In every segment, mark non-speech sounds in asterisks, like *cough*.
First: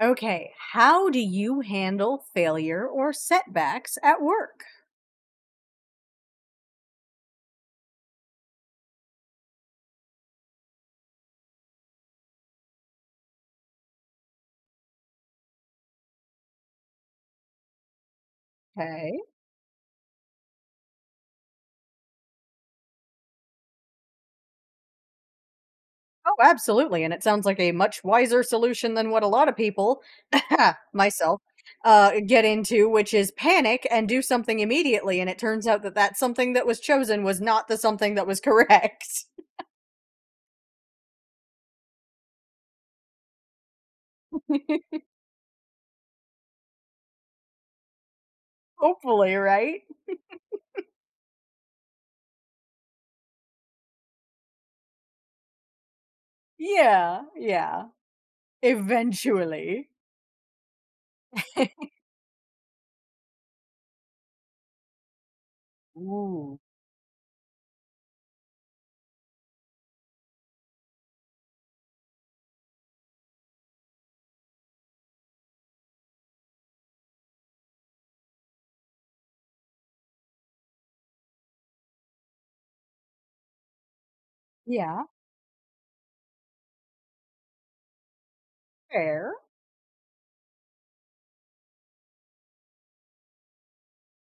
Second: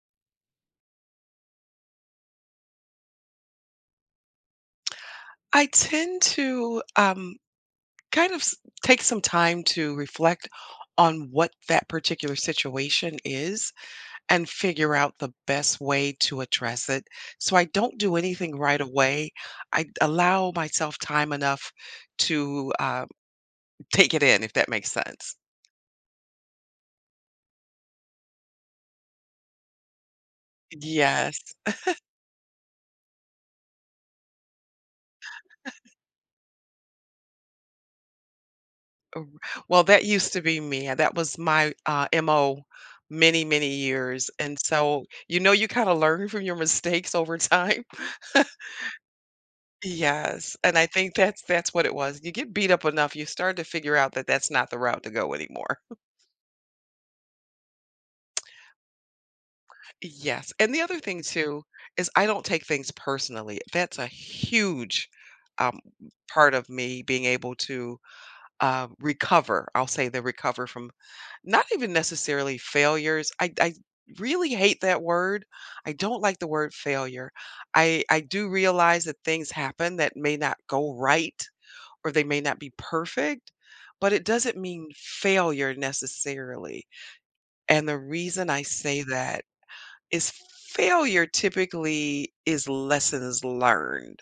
Okay, how do you handle failure or setbacks at work? I tend to kind of take some time to reflect on what that particular situation is and figure out the best way to address it. So I don't do anything right Okay. away. I allow myself time enough to take it in, if that makes sense. Oh, absolutely. And it sounds like a much wiser solution than what a lot of people, *laughs* myself, Yes. Get into, which is panic and do something immediately. And it turns out that that something that was chosen was not the something that was correct. Well, that used to be me. And that was my MO many, many years. And *laughs* so, you kind of learn from your mistakes over time. *laughs* Hopefully, right? Yes, and I think that's what it was. You get beat up enough, you start to figure out that that's not the route to go anymore. Yeah, yeah. Eventually. Yes, and the other thing too *laughs* is I don't take things personally. That's a huge um, part Ooh. of me being able to recover. I'll say the recover from not even necessarily failures. I really hate that word. I don't like the word failure. I do realize that things happen that may not go right or they may not be perfect, but it doesn't mean Yeah, failure necessarily. And the reason I say fair. that is failure typically is lessons learned.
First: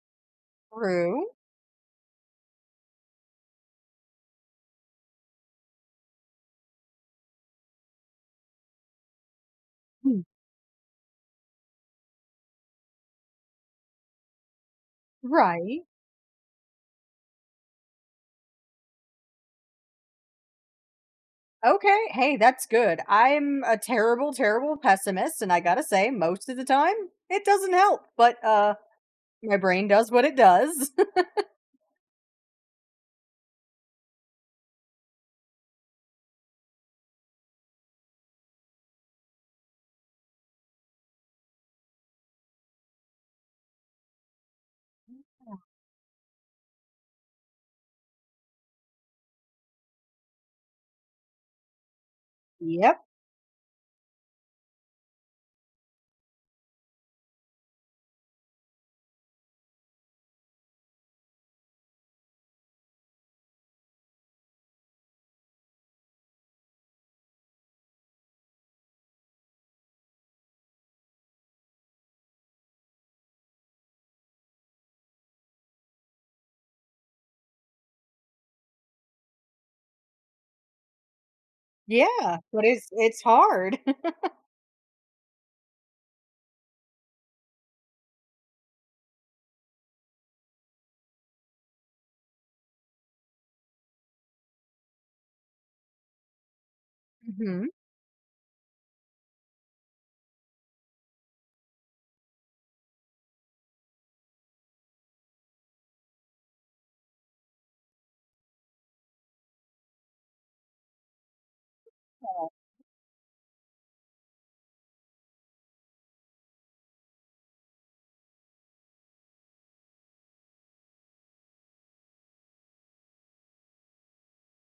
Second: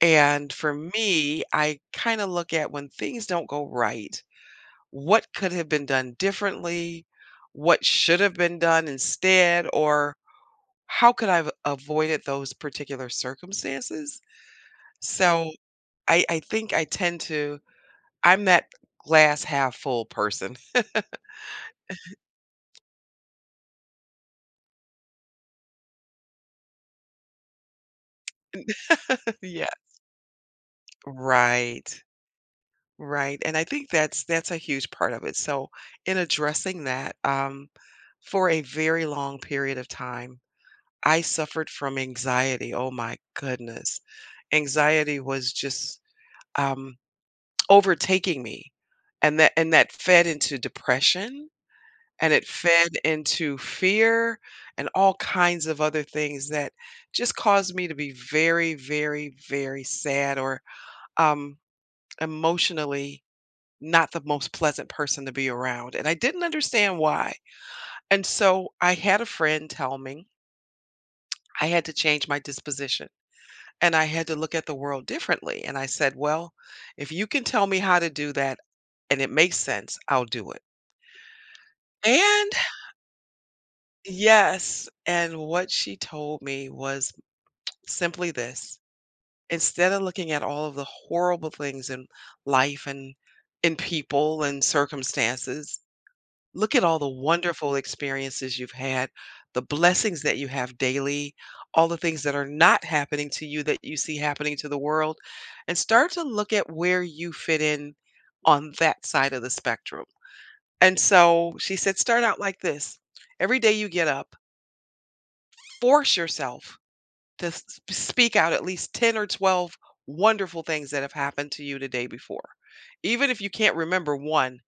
And for True. me, I kind of look at when things don't go right, what could have been done differently? What should have been done instead? Or Hmm. how could I have avoided those particular circumstances? So Right. I think I tend to I'm that glass half full person. Okay, hey, that's good. I'm a terrible, terrible pessimist, and I gotta say, most of the time, it doesn't help. But *laughs* my Yeah. brain does what it does. *laughs* Right. Right. And I think that's a huge part of it. So in addressing that, for a very long period of time, I suffered from anxiety. Oh my goodness. Anxiety was just um overtaking me, and that fed into depression. And it fed Yep. into fear and all kinds of other things that just caused me to be very, very, very sad or um, emotionally not the most pleasant person to be around. And I didn't understand why. And so I had a friend tell me I had to change my disposition and I had to look at the world differently. And I said, well, if you can tell me how to do that and it makes sense, I'll do it. Yeah, And but it's hard. *laughs* yes, and what she told me was simply this: instead of looking at all of the horrible things in life and in people and circumstances, look at all the Mhm. wonderful experiences you've had, the blessings that you have daily, all the things that are not happening to you that you see happening to the world, and start to look at where you fit in on that side of the spectrum. And so she said, start out Yeah. like this. Every day you get up, force yourself to s sp speak out at least 10 or 12 wonderful things that have happened to you the day before. Even if you can't remember one,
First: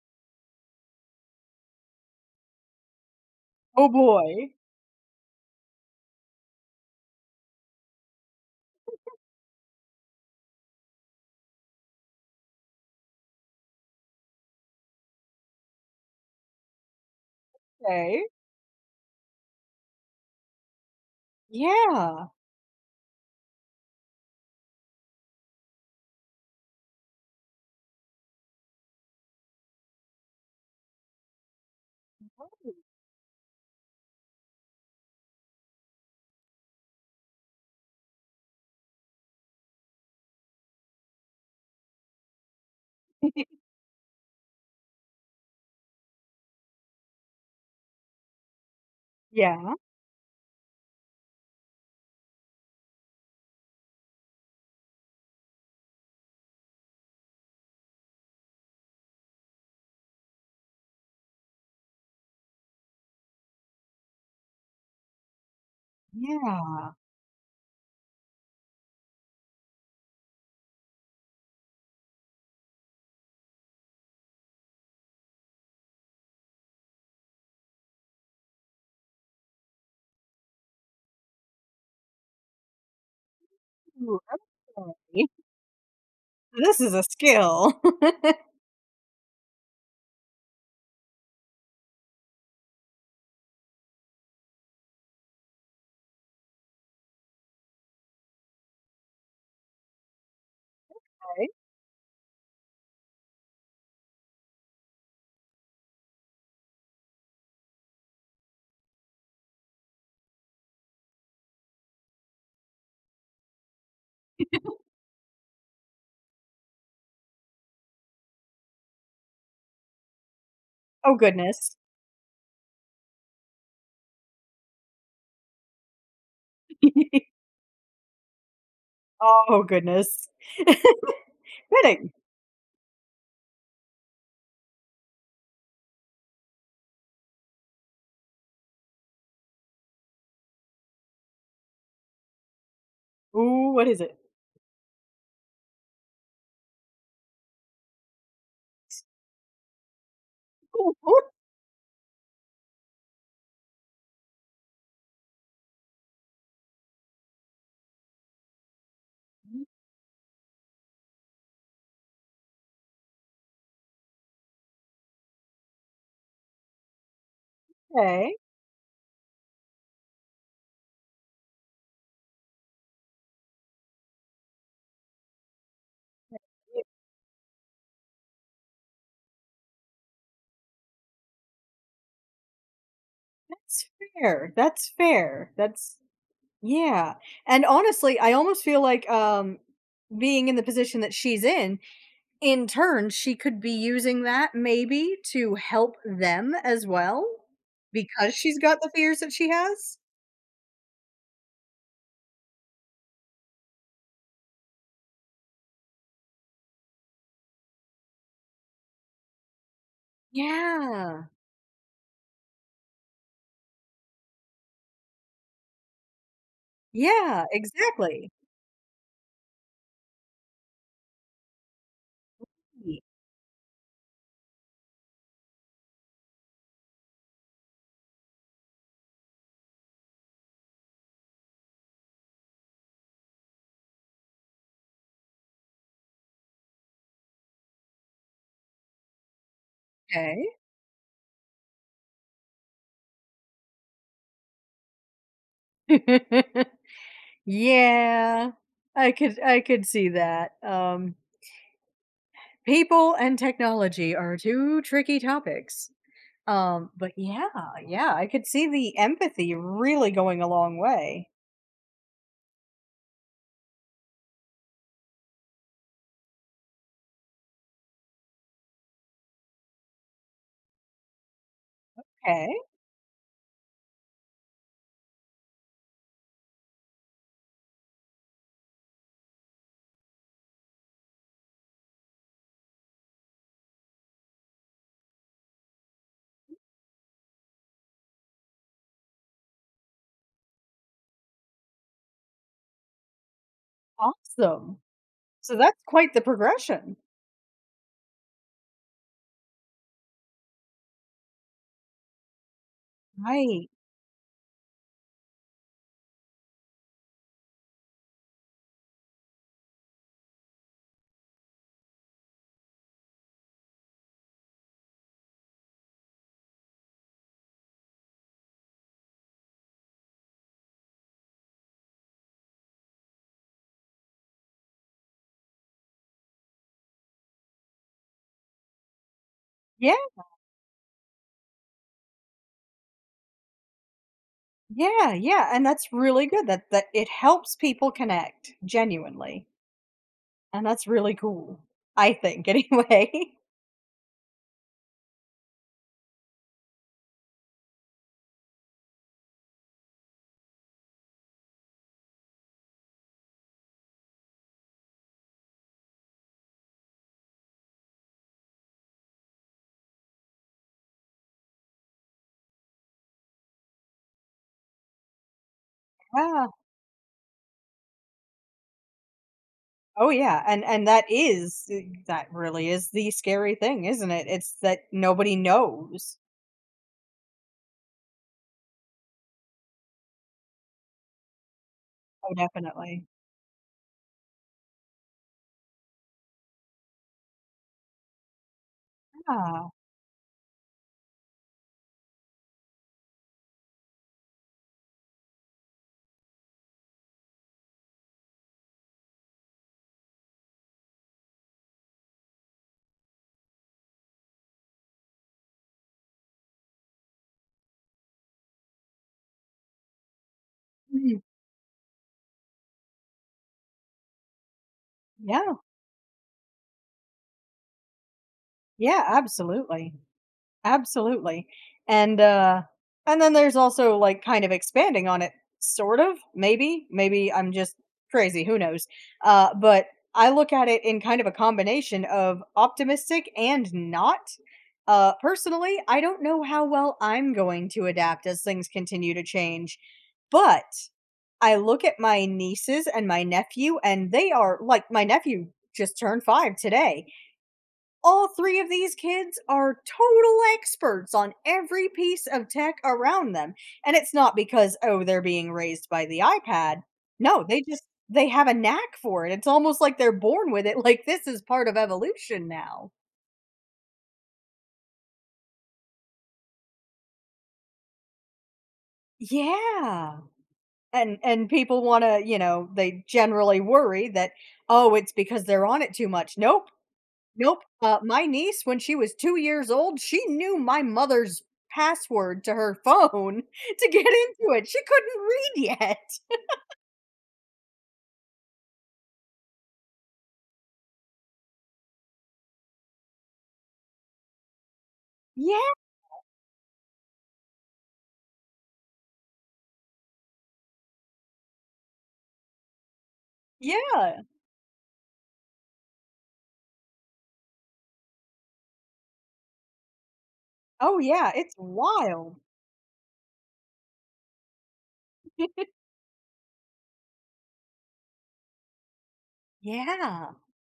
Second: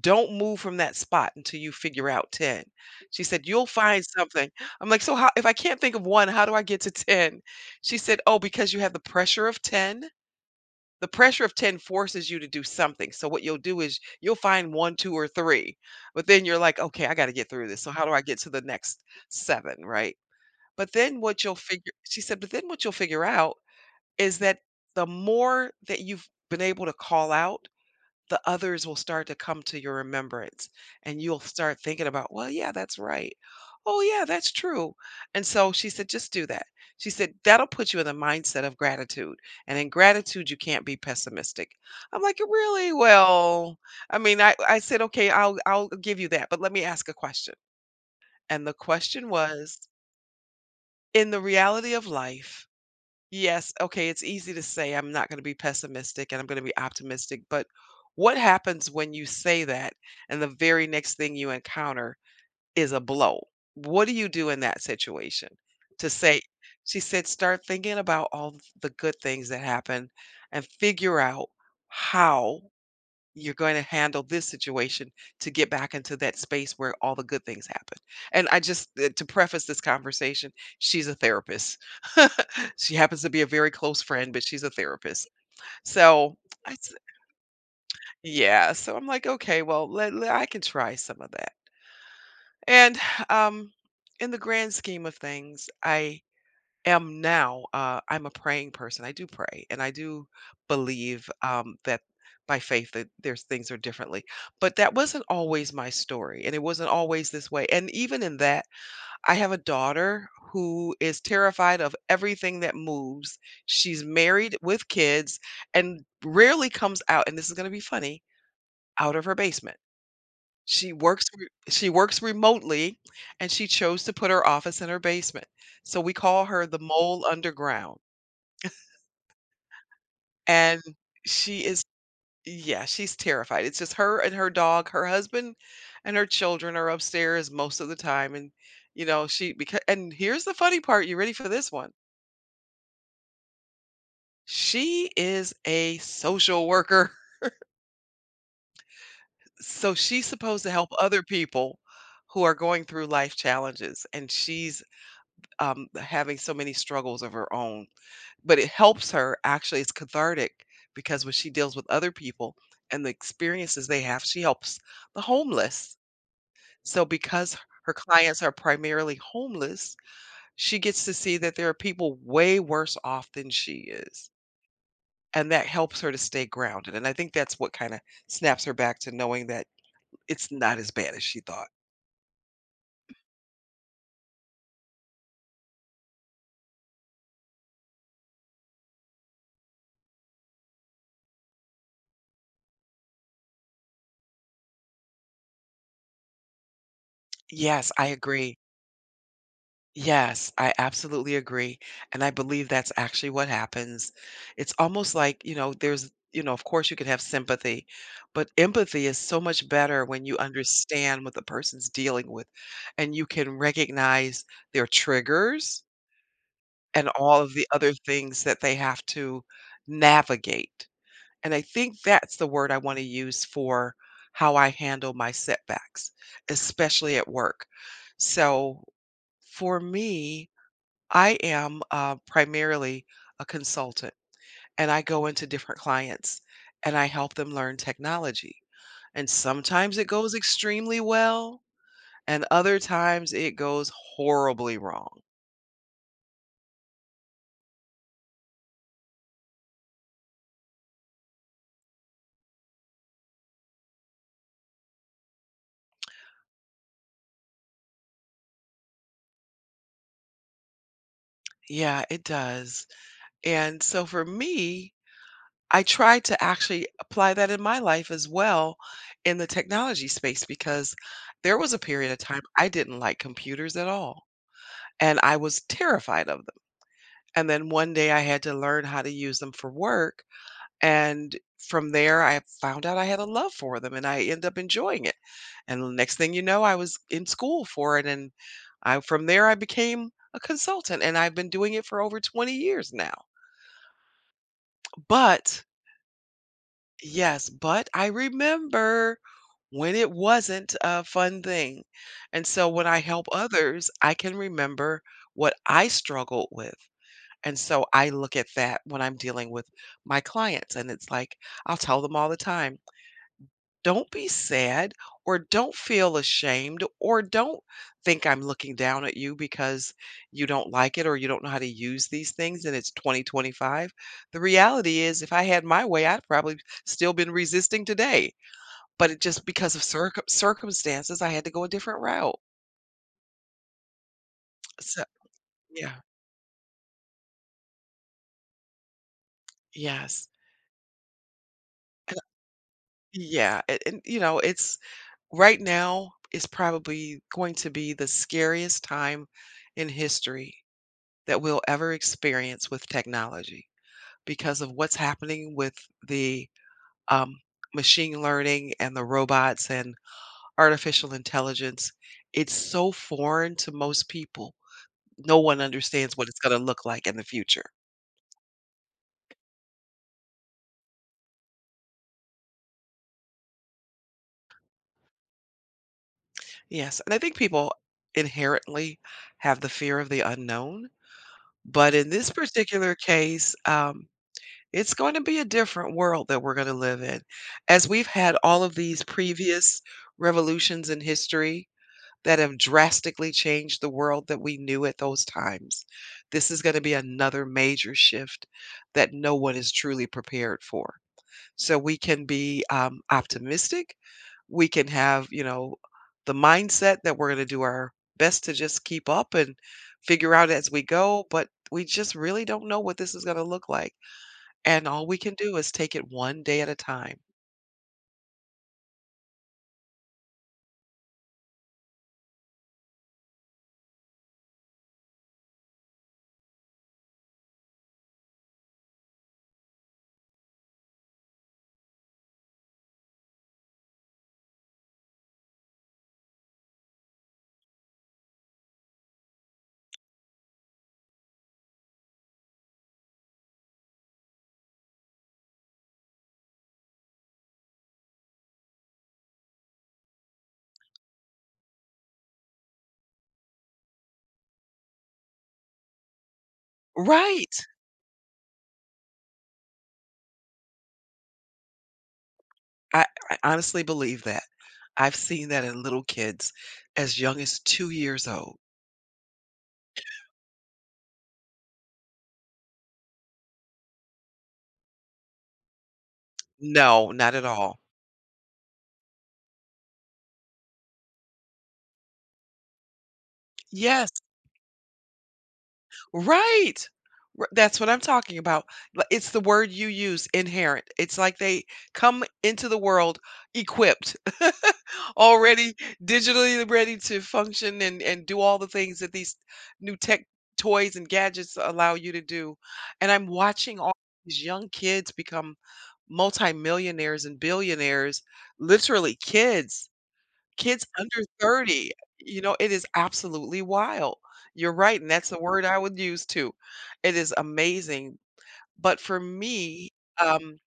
don't move from that spot until you figure out 10. She said, "You'll Oh find something." boy. I'm like, "So how if I can't think of one, how do I get to 10?" She said, "Oh, because you have the pressure of 10. The pressure of 10 forces you to do something. So what you'll do is you'll find one, two, or three, but then you're like, 'Okay, I gotta get through this. So how do I Okay. get to the next seven?'" Right? But then what you'll figure she Yeah. said, "But then what you'll figure out is that the more that you've been able to call out, the others will start to come to your remembrance, and you'll start thinking about, well, yeah, that's right. Oh, yeah, that's true.'" And so she said, "Just do that." She said, "That'll put you in the mindset of gratitude, and in gratitude, you can't be pessimistic." I'm like, "Really? *laughs* Well, I mean, I said, "Okay, I'll give you that, but let me ask a question." And the question Yeah. was, in the reality of life, yes, okay, it's easy to say I'm not gonna be pessimistic and I'm gonna be optimistic, but what happens when you say that and the very next thing you encounter is a blow? What do you do in that situation? to say Yeah. she said, "Start thinking about all the good things that happened and figure out how you're going to handle this situation to get back into that space where all the good things happen." And I just, to preface this conversation, she's a therapist. *laughs* She happens to be a very close Ooh, friend, but she's a okay. therapist. So, I, This is s- a skill. *laughs* yeah. So I'm like, okay, well, I can try some of that. And um, in the grand scheme of things, I am now I'm a praying person. I do pray and I do believe Okay. That by faith that there's things are differently. But that wasn't always my story, and it wasn't always this way. And even in that, I have a daughter who is terrified of everything that moves. She's married with kids and rarely comes out, and this is going to be funny, out of her basement. Oh goodness. She works remotely, and she chose to put her office in her basement, so we call her the mole *laughs* underground. Oh goodness. *laughs* And she is. Fitting. Yeah, she's terrified. It's just her and her dog. Her husband and her children are upstairs most of the time. And, she, because, and here's the funny part. You ready for this one? Ooh, what is it? She is a social worker. *laughs* So she's supposed to *laughs* help Ooh, other people who are going through life challenges. And she's having so many struggles of her own. But it helps her, ooh, actually, it's cathartic because when she deals with other people and the experiences they have, she helps the homeless. So because her okay. clients are primarily homeless, she gets to see that there are people way worse off than she is, and that helps her to stay *laughs* grounded, and I think that's what kinda snaps her back to knowing that it's not as bad as she thought. That's fair, that's fair, that's yeah, and honestly, I almost feel like, being in the position that she's in turn, she could be using that maybe to help them as well, Yes, I because agree. she's got the fears that she has? Yes, I absolutely agree. And I believe that's actually what happens. It's almost like, there's, of course you can have sympathy, but empathy is so much better when you Yeah, understand what the person's dealing with and you can recognize their triggers and all yeah, of the other exactly. things that they have to navigate. And I think that's the word I want to use for how I handle my setbacks, especially at work. So for me, I am primarily a consultant and I go into different clients and I help them learn technology. And sometimes it E, goes okay. extremely well, and other times it goes horribly wrong. *laughs* Yeah, I could see that, people and technology are 2 tricky topics. But yeah, yeah, I could see the empathy really going a long way. Yeah, it does. And so for me, I try to actually apply that in my life as well in the technology space because there was a period of time Okay, I didn't like computers at all. And I was terrified of them. And then one day I had to learn how to use them for work, and from there, I found out I had a love for them, and I ended up enjoying it. And the next thing you know, I was in school for it, and I from there, I became a consultant, and I've been doing it for over 20 years now. awesome. So But that's quite the progression. yes, but I remember when it wasn't a fun thing. And so when I help Right. others, I can remember what I struggled with. And so I look at that when I'm dealing with my clients, and it's like I'll tell them all the time, "Don't be sad or don't feel ashamed or don't think I'm looking down at you because you don't like it or you don't know how to use these things and it's 2025." The reality is, if I had my way, I'd probably still been resisting today, but it just because of Yeah, circumstances, I had to go a different route. So yeah, yeah. And that's yeah, really good that it helps people connect genuinely. yes. And that's really cool. I And think *laughs* anyway. yeah, and it's right now is probably going to be the scariest time in history that we'll ever experience with technology because of what's happening with the um, machine learning and the robots and artificial intelligence. It's so foreign to most people. No one understands what it's Yeah. going to look like in the future. Oh yeah. And that is eh, that really is the scary thing, isn't it? It's that nobody knows. Yes. And I think people inherently have the fear of the unknown. But in this Oh, particular definitely. case, it's going to be a different world that we're gonna live in. As we've had all of these Yeah. previous revolutions in history that have drastically changed the world that we knew at those times, this is gonna be another major shift that no one is truly prepared for. So we can be, optimistic, we can have, the mindset that we're gonna do our best to just keep up and figure out as we Mhm. go, but we just really don't know what this is gonna look like. And all we can Yeah. do is take it one day at a time. Yeah, absolutely. Absolutely. And, and then there's also, like, kind of expanding on it, sort of, maybe. Maybe I'm just crazy, who knows? But I look at it in kind of a combination of optimistic and not. Personally, I don't know how well I'm going to adapt as things continue to change, but I look at my nieces and my nephew, and they are like, my nephew just turned 5 today, all three of these kids are total experts on every piece of tech around them, and it's not because, oh, they're being raised by the iPad. No, Right. they just they have a knack for it. It's almost like they're born with it, *laughs* like this is part of evolution now. I honestly believe that. I've seen that in little kids as young as 2 years old. Yeah. And people want to, you know, they generally worry that, oh, it's because they're on it too much. Nope. No, not at Nope, all. My niece, when she was 2 years old, she knew my mother's password to her phone *laughs* to get Yes. into it, she couldn't read yet. Right. That's what I'm talking about. It's the word you use, inherent. It's like they come into the world equipped, *laughs* already Yeah, digitally ready to function and do all the things that these new tech toys and gadgets allow you to do. And I'm watching all yeah. these young kids become multimillionaires and billionaires, literally kids, Oh, under yeah, it's 30, wild. you know, it is absolutely wild. You're right, and that's the word I would use too. It is amazing. But for me, Yeah. um,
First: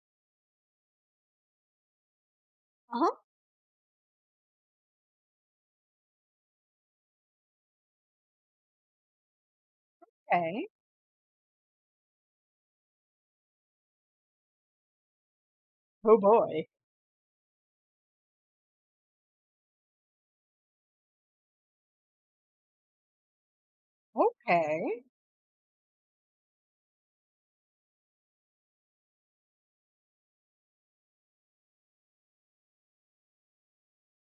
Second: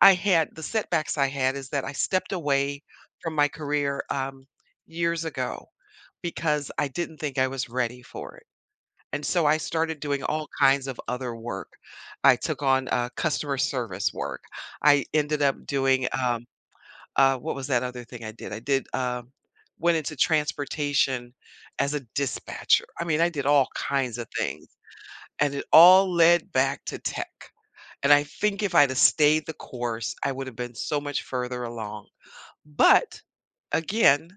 I had the setbacks I had is that I stepped away from my career, years ago because I didn't think I was ready for it. And so I started doing all Okay. kinds of other work. I took on, customer service work. I ended up doing, Oh, boy. What was that other thing I did? I did went into transportation as a dispatcher. I mean, I did all kinds of things, Okay. and it all led back to tech. And I think if I'd have stayed the course, I would have been so much further along. But again,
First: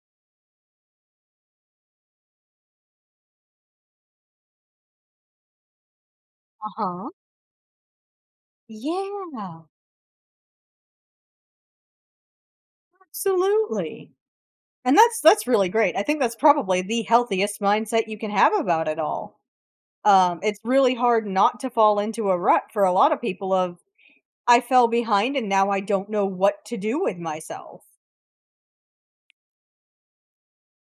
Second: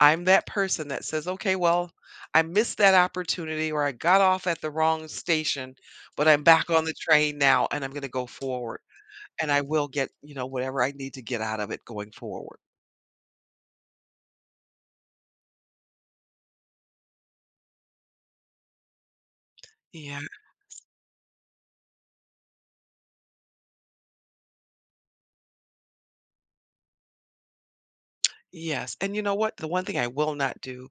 I'm that person that says, okay, well, I missed that opportunity or I got off at the wrong station, but I'm back on the Uh-huh. train now and I'm going to go forward and I Yeah, will get, whatever I need to get out of it going forward. absolutely, and that's really great, I think that's probably the healthiest mindset you can have about it all. Yeah. It's really hard not to fall into a rut for a lot of people of I fell behind and now I don't know what to do with myself. Yes, and you know what? The one thing I will not do,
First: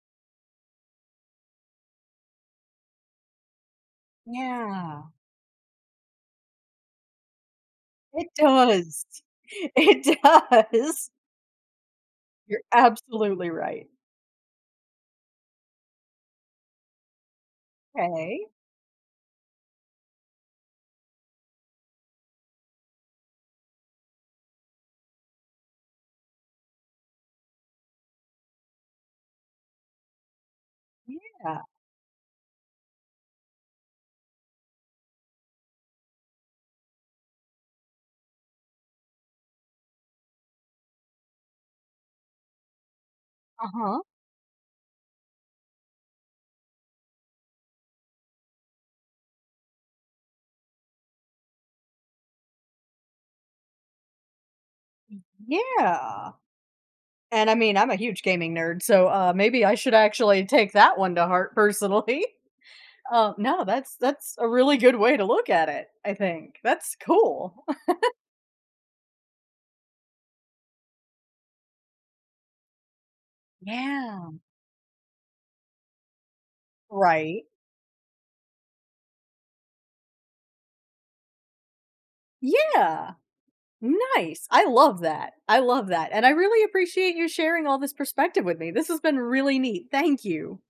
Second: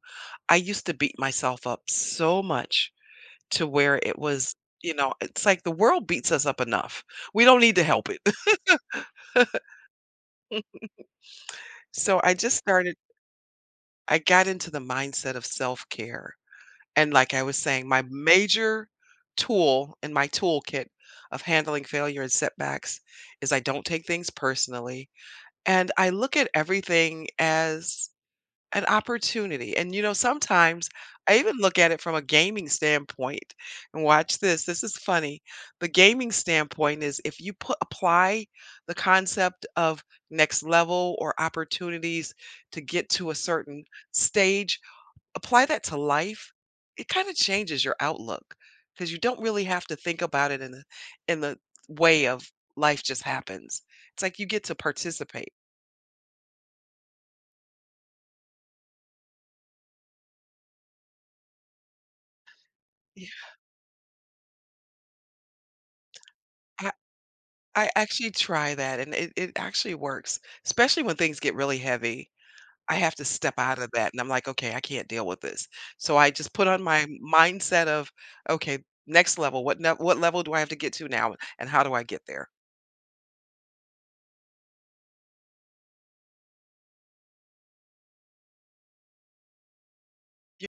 I used to beat myself up so much to where it was, Yeah, it's like the world beats us up enough. We don't need to help it. it does. *laughs* *laughs* It does. So You're absolutely right. I got into the mindset of self care. And like I was saying, my Okay. major tool in my toolkit of handling failure and setbacks is I don't take things personally. And I look at everything as an opportunity, and, sometimes I even Yeah. look at it from a gaming standpoint, and watch this, this is funny. The gaming standpoint is if you put apply the concept of next level or opportunities to get to a certain Uh-huh. stage, apply that to life, it kinda changes your outlook because you don't really have to think about it in the way of life just happens. It's like you get to participate. Yeah. And I mean, I'm a huge gaming nerd, so, maybe I should actually take that one to heart personally. *laughs* Yeah. No, that's a really good way to look at it, I think. That's cool. I *laughs* actually try that, and it actually works, especially when things get really heavy. I have to step out of that, and I'm Yeah. like, "Okay, I can't deal with this." So I just put on my Right. mindset of, "Okay, next level. What level do I have to get to now, and how do I get there?" Yeah. Nice. I love that. I love that, and I really appreciate you sharing all this perspective with me. This has been really neat. Thank you.